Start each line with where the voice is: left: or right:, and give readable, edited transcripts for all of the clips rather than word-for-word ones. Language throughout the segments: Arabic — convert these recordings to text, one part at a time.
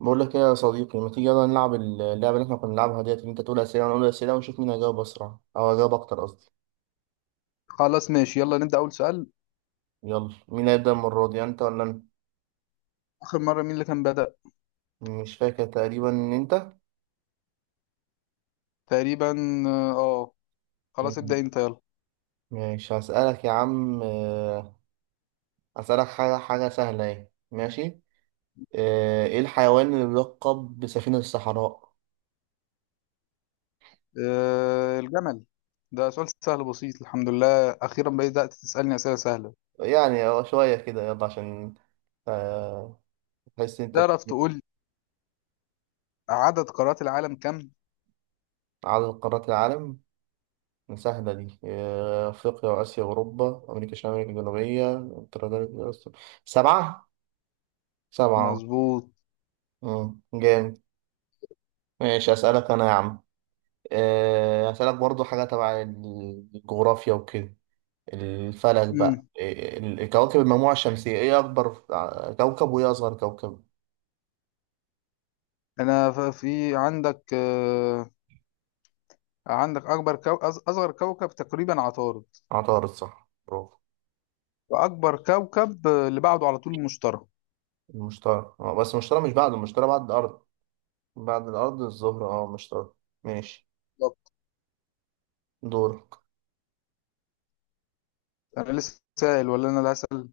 right: بقول لك ايه يا صديقي، ما تيجي يلا نلعب اللعبه اللي احنا كنا بنلعبها ديت، اللي انت تقول اسئله وانا اقول اسئله ونشوف مين هيجاوب اسرع او هيجاوب اكتر قصدي.
left: خلاص ماشي، يلا نبدأ أول سؤال.
right: يلا مين هيبدا المره دي، انت ولا انا؟
left: آخر مرة مين اللي كان بدأ؟
right: مش فاكر، تقريبا ان انت.
left: تقريبا. اه آه. خلاص ابدأ
right: مم.
left: أنت يلا.
right: ماشي هسالك يا عم، هسالك حاجه سهله اهي، ماشي. ايه الحيوان اللي بيلقب بسفينه الصحراء؟
left: آه، الجمل. ده سؤال سهل بسيط، الحمد لله أخيرا بدأت تسألني أسئلة سهلة.
right: يعني هو شويه كده يلا عشان آه، تحس إن انت
left: تعرف تقول عدد قارات العالم كم؟
right: عدد قارات العالم، مساحة دي، أفريقيا وآسيا وأوروبا، أمريكا الشمالية، أمريكا الجنوبية، أستراليا، سبعة، سبعة.
left: مظبوط.
right: مم. جامد. ماشي أسألك أنا يا عم، أسألك برضو حاجة تبع الجغرافيا وكده، الفلك بقى،
left: مم.
right: كواكب المجموعة الشمسية، إيه أكبر كوكب وإيه أصغر كوكب؟
left: أنا في عندك عندك أصغر كوكب تقريبا عطارد،
right: عطارد صح، برافو.
left: وأكبر كوكب اللي بعده على طول المشتري.
right: المشتري. بس المشتري مش بعد، المشتري بعد الأرض. بعد الأرض الزهرة المشتري. ماشي،
left: بالظبط.
right: دورك.
left: أنا لسه سائل ولا أنا اللي هسأل؟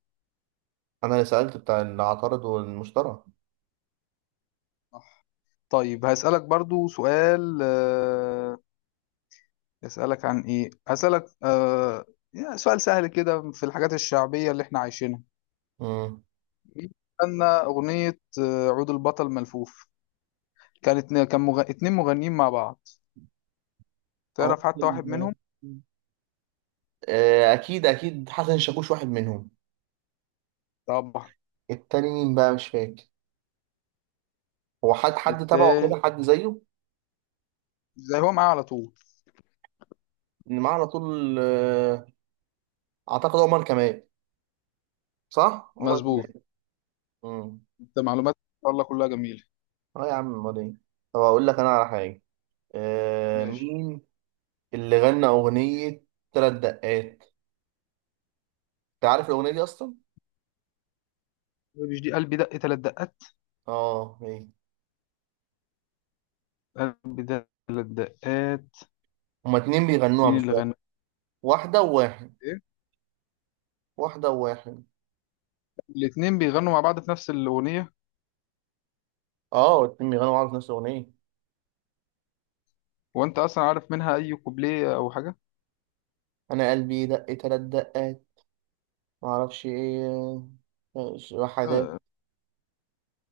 right: أنا اللي سألت بتاع العطارد والمشتري.
left: طيب هسألك برضو سؤال، أسألك عن إيه؟ أسألك يعني سؤال سهل كده في الحاجات الشعبية اللي إحنا عايشينها.
right: مم.
left: مين غنى أغنية عود البطل ملفوف؟ اتنين مغنيين مع بعض،
right: عمر
left: تعرف حتى واحد منهم؟
right: اكيد اكيد حسن شاكوش واحد منهم.
left: طبعا.
right: التاني مين بقى، مش فاكر. هو حد تبعه
left: التاني
right: كده، حد زيه.
left: زي هو معاه على طول.
right: اللي معاه على طول، اعتقد عمر كمال. صح عمر
left: مظبوط.
right: كمال. امم
left: أنت معلومات الله كلها جميلة.
right: اه يا عم، امال ايه. طب اقول لك انا على حاجه،
left: ماشي.
right: مين اللي غنى اغنيه ثلاث دقات؟ انت عارف الاغنيه دي اصلا؟
left: مش دي قلبي دق تلات دقات؟
right: اه، ايه.
left: قلبي دق تلات دقات.
right: هما اتنين بيغنوها
left: مين
right: مش
left: اللي
right: واحد.
left: غنى؟
right: واحده وواحد.
left: إيه؟
right: واحده وواحد.
left: الاتنين بيغنوا مع بعض في نفس الأغنية.
right: اه، الاتنين بيغنوا مع بعض في نفس الاغنيه.
left: وأنت أصلا عارف منها أي كوبليه أو حاجة؟
right: انا قلبي دق ثلاث دقات، ما اعرفش ايه. وحدات
left: آه.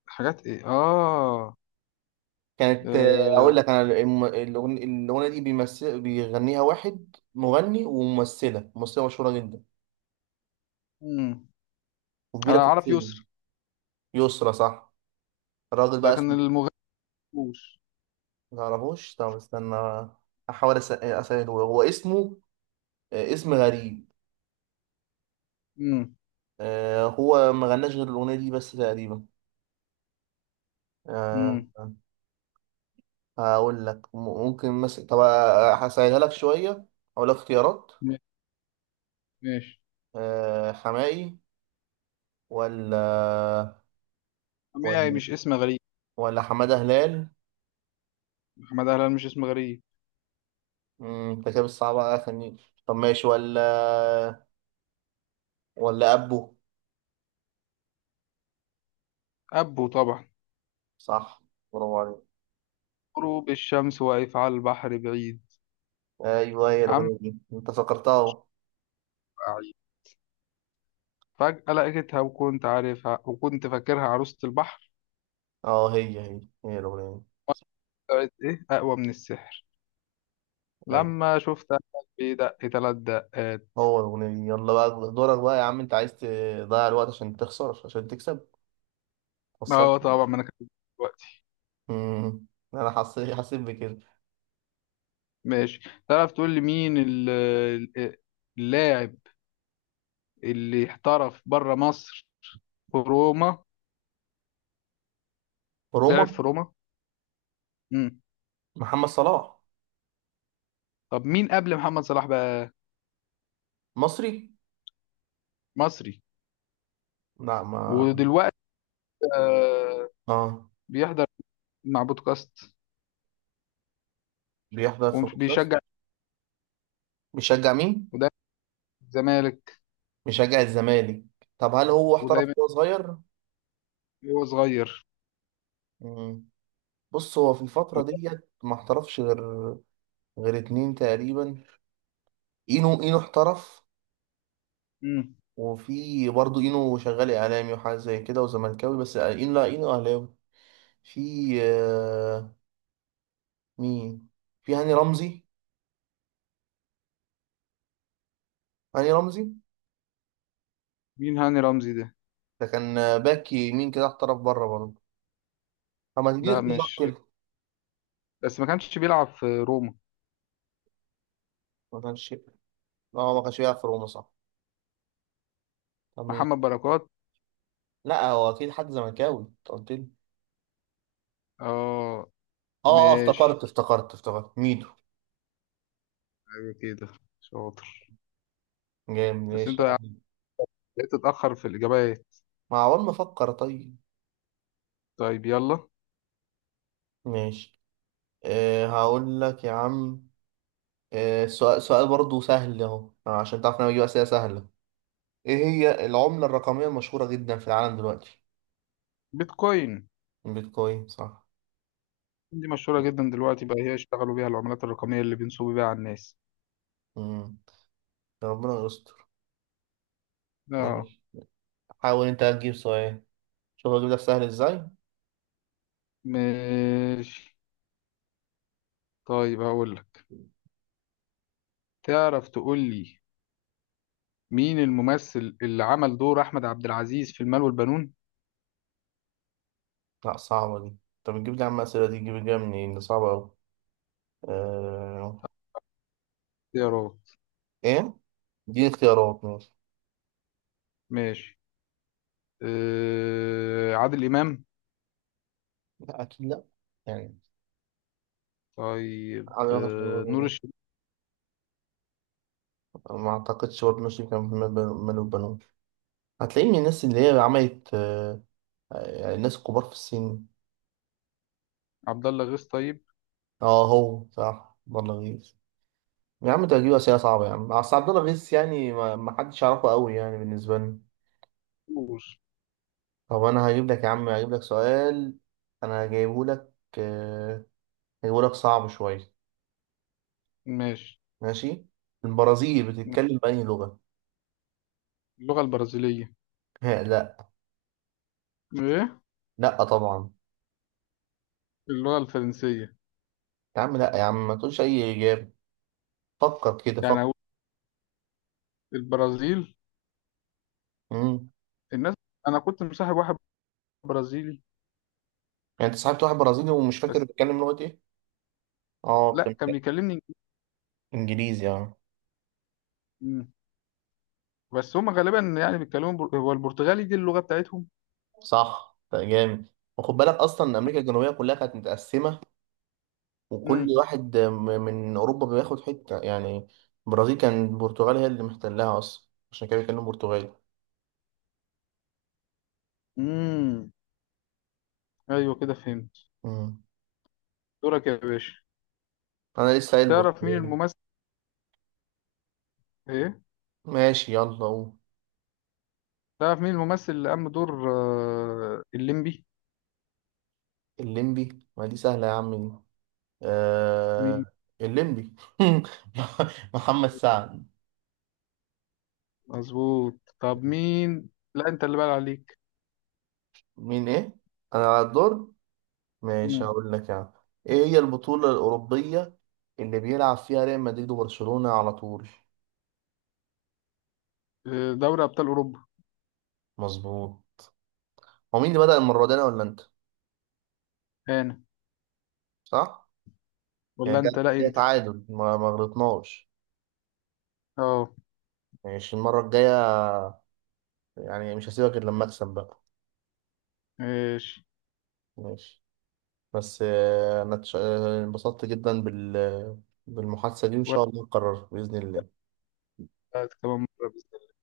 left: حاجات ايه اه.
right: كانت، اقول
left: آه.
right: لك انا الاغنيه دي بيمثل بيغنيها واحد مغني وممثله مشهوره جدا
left: مم. انا
right: وكبيره في
left: اعرف
right: السن.
left: يسر،
right: يسرا صح. الراجل بقى
left: لكن
right: اسمه
left: المغني مش.
right: ما تعرفوش. طب استنى، احاول اسأله، هو اسمه اسم غريب.
left: امم
right: هو ما غناش غير الاغنيه دي بس تقريبا. آه،
left: امم
right: هقول لك ممكن مثلا، طب هسهلها لك شويه، هقول لك اختيارات.
left: ماشي.
right: حماقي؟ ولا،
left: حماية
right: ولا،
left: مش اسم غريب.
right: ولا حمادة هلال؟
left: محمد هلال مش اسم غريب.
right: انت كده صعب على، خليني. طب ماشي، ولا ولا أبو؟
left: ابو طبعا.
right: صح، برافو عليك.
left: غروب الشمس واقف على البحر بعيد.
right: أيوه هي
left: عم
right: الأغنية دي، أنت فكرتها أهو.
left: بعيد. فجأة لقيتها وكنت عارفها وكنت فاكرها عروسة البحر،
right: أه هي الأغنية دي.
left: طلعت ايه اقوى من السحر،
right: أيوه.
left: لما شفتها قلبي دق تلات دقات.
right: هو الأغنية دي، يلا بقى دورك بقى يا عم، أنت عايز تضيع الوقت عشان تخسر عشان تكسب؟ خسرت.
left: اه طبعا ما انا كنت دلوقتي.
right: مم، أنا حسيت بكده.
left: ماشي. تعرف تقول لي مين ال- اللاعب اللي احترف بره مصر، في روما؟
right: روما.
left: لعب في روما. امم.
right: محمد صلاح.
left: طب مين قبل محمد صلاح بقى؟
right: مصري.
left: مصري.
right: لا، ما
left: ودلوقتي آه
right: أه.
left: بيحضر مع بودكاست،
right: بيحضر في بودكاست.
left: وبيشجع،
right: بيشجع مين؟
left: وده الزمالك،
right: مشجع الزمالك. طب هل هو احترف
left: ودايما
right: وهو صغير؟
left: هو صغير.
right: مم. بص هو في الفترة
left: وده-
right: ديت ما احترفش غير، غير اتنين تقريبا. اينو احترف.
left: مم.
right: وفي برضه اينو شغال اعلامي وحاجة زي كده وزملكاوي بس، اينو، لا اينو اهلاوي. في، آه، مين؟ في هاني رمزي، هاني رمزي
left: مين هاني رمزي ده؟
right: ده كان باك يمين كده، احترف بره برضه. طب ما تديني
left: لا
right: اختيارات
left: مش،
right: كده.
left: بس ما كانش بيلعب في روما.
right: ما كانش. اه ما كانش بيلعب في روما، صح. طب مين؟
left: محمد بركات.
right: لا، هو اكيد حد زملكاوي انت قلت لي.
left: اه.
right: اه،
left: ماشي،
right: افتكرت افتكرت افتكرت ميدو.
left: ايوه كده، شاطر.
right: جامد،
left: بس
right: ماشي يا
left: انت
right: عم.
left: بقيت تتأخر في الإجابات.
right: ما عمال بفكر طيب.
left: طيب يلا.
right: ماشي. أه هقول لك يا عم، أه سؤال سؤال برضه سهل اهو عشان تعرف إن انا بجيب اسئله سهله. ايه هي العمله الرقميه المشهوره جدا في العالم دلوقتي؟
left: بيتكوين.
right: البيتكوين صح.
left: دي مشهورة جدا دلوقتي بقى، هي يشتغلوا بيها العملات الرقمية اللي بينصبوا بيها على الناس.
right: امم يا ربنا يستر.
left: اه.
right: ماشي. حاول انت هتجيب سؤال، شوف هجيب لك سهل ازاي.
left: ماشي. طيب هقول لك، تعرف تقول لي مين الممثل اللي عمل دور أحمد عبد العزيز في المال والبنون؟
right: لا، صعبه دي. طب تجيب لي يا عم، اسئله دي تجيب لي منين، دي صعبه قوي. أه...
left: اختيارات
right: ايه دي اختيارات، ماشي.
left: ماشي. آه عادل إمام؟
right: لا اكيد لا، يعني.
left: طيب
right: على وجه
left: آه نور
right: النظر،
left: الشريف؟
right: ما اعتقدش برضه، ماشي. كان من مال وبنون، هتلاقيه من الناس اللي هي عملت، يعني الناس الكبار في السن.
left: عبد الله غيث طيب؟
right: اه، هو صح عبد الله غيث. يا عم ده هتجيب أسئلة صعبة يا عم، أصل عبد الله غيث يعني ما حدش يعرفه قوي يعني بالنسبة لي.
left: نور.
right: طب أنا هجيب لك يا عم، هجيب لك سؤال، أنا جايبه لك، آه، هجيبه لك صعب شوية.
left: ماشي.
right: ماشي. البرازيل بتتكلم بأنهي لغة؟
left: اللغة البرازيلية.
right: لا.
left: ايه؟
right: لا طبعا.
left: اللغة الفرنسية.
right: يا عم لا يا عم، ما تقولش أي إجابة، فكر كده،
left: يعني هقول البرازيل
right: فكر.
left: الناس. أنا كنت مصاحب واحد برازيلي
right: يعني انت صاحبت واحد برازيلي ومش فاكر
left: بس.
right: بيتكلم لغة ايه؟ اه،
left: لا
right: فهمت.
left: كان بيكلمني.
right: انجليزي، اه.
left: مم. بس هم غالبا يعني هو البرتغالي دي اللغة بتاعتهم.
right: صح، ده جامد. وخد بالك اصلا ان امريكا الجنوبية كلها كانت متقسمة، وكل
left: امم.
right: واحد من اوروبا بياخد حتة يعني. البرازيل كان البرتغال هي اللي محتلها اصلا، عشان كده بيتكلم برتغالي.
left: امم، ايوه كده فهمت.
right: مم.
left: دورك يا باشا.
right: انا لسه قايل
left: تعرف مين
right: برتغالي.
left: الممثل؟ ايه؟
right: ماشي يلا قوم.
left: تعرف مين الممثل اللي قام بدور الليمبي؟
right: الليمبي، ما دي سهلة يا عم دي،
left: مين؟
right: آه... الليمبي. محمد سعد.
left: مظبوط. طب مين؟ لا انت اللي بقى عليك.
right: مين ايه؟ انا على الدور. ماشي
left: امم.
right: هقول لك، يعني ايه هي البطولة الأوروبية اللي بيلعب فيها ريال مدريد وبرشلونة على طول؟
left: آه، دوري ابطال اوروبا.
right: مظبوط. هو مين اللي بدأ المرة دي، انا ولا انت؟
left: انا
right: صح.
left: ولا
right: يعني
left: انت؟ لا
right: جه
left: انت.
right: تعادل ما غلطناش.
left: اه.
right: ماشي المرة الجاية، يعني مش هسيبك إلا لما أكسب بقى.
left: ماشي.
right: ماشي. بس أنا انبسطت جدا بالمحادثة دي، وإن شاء الله نكررها بإذن الله.
left: واحد كمان مرة بس.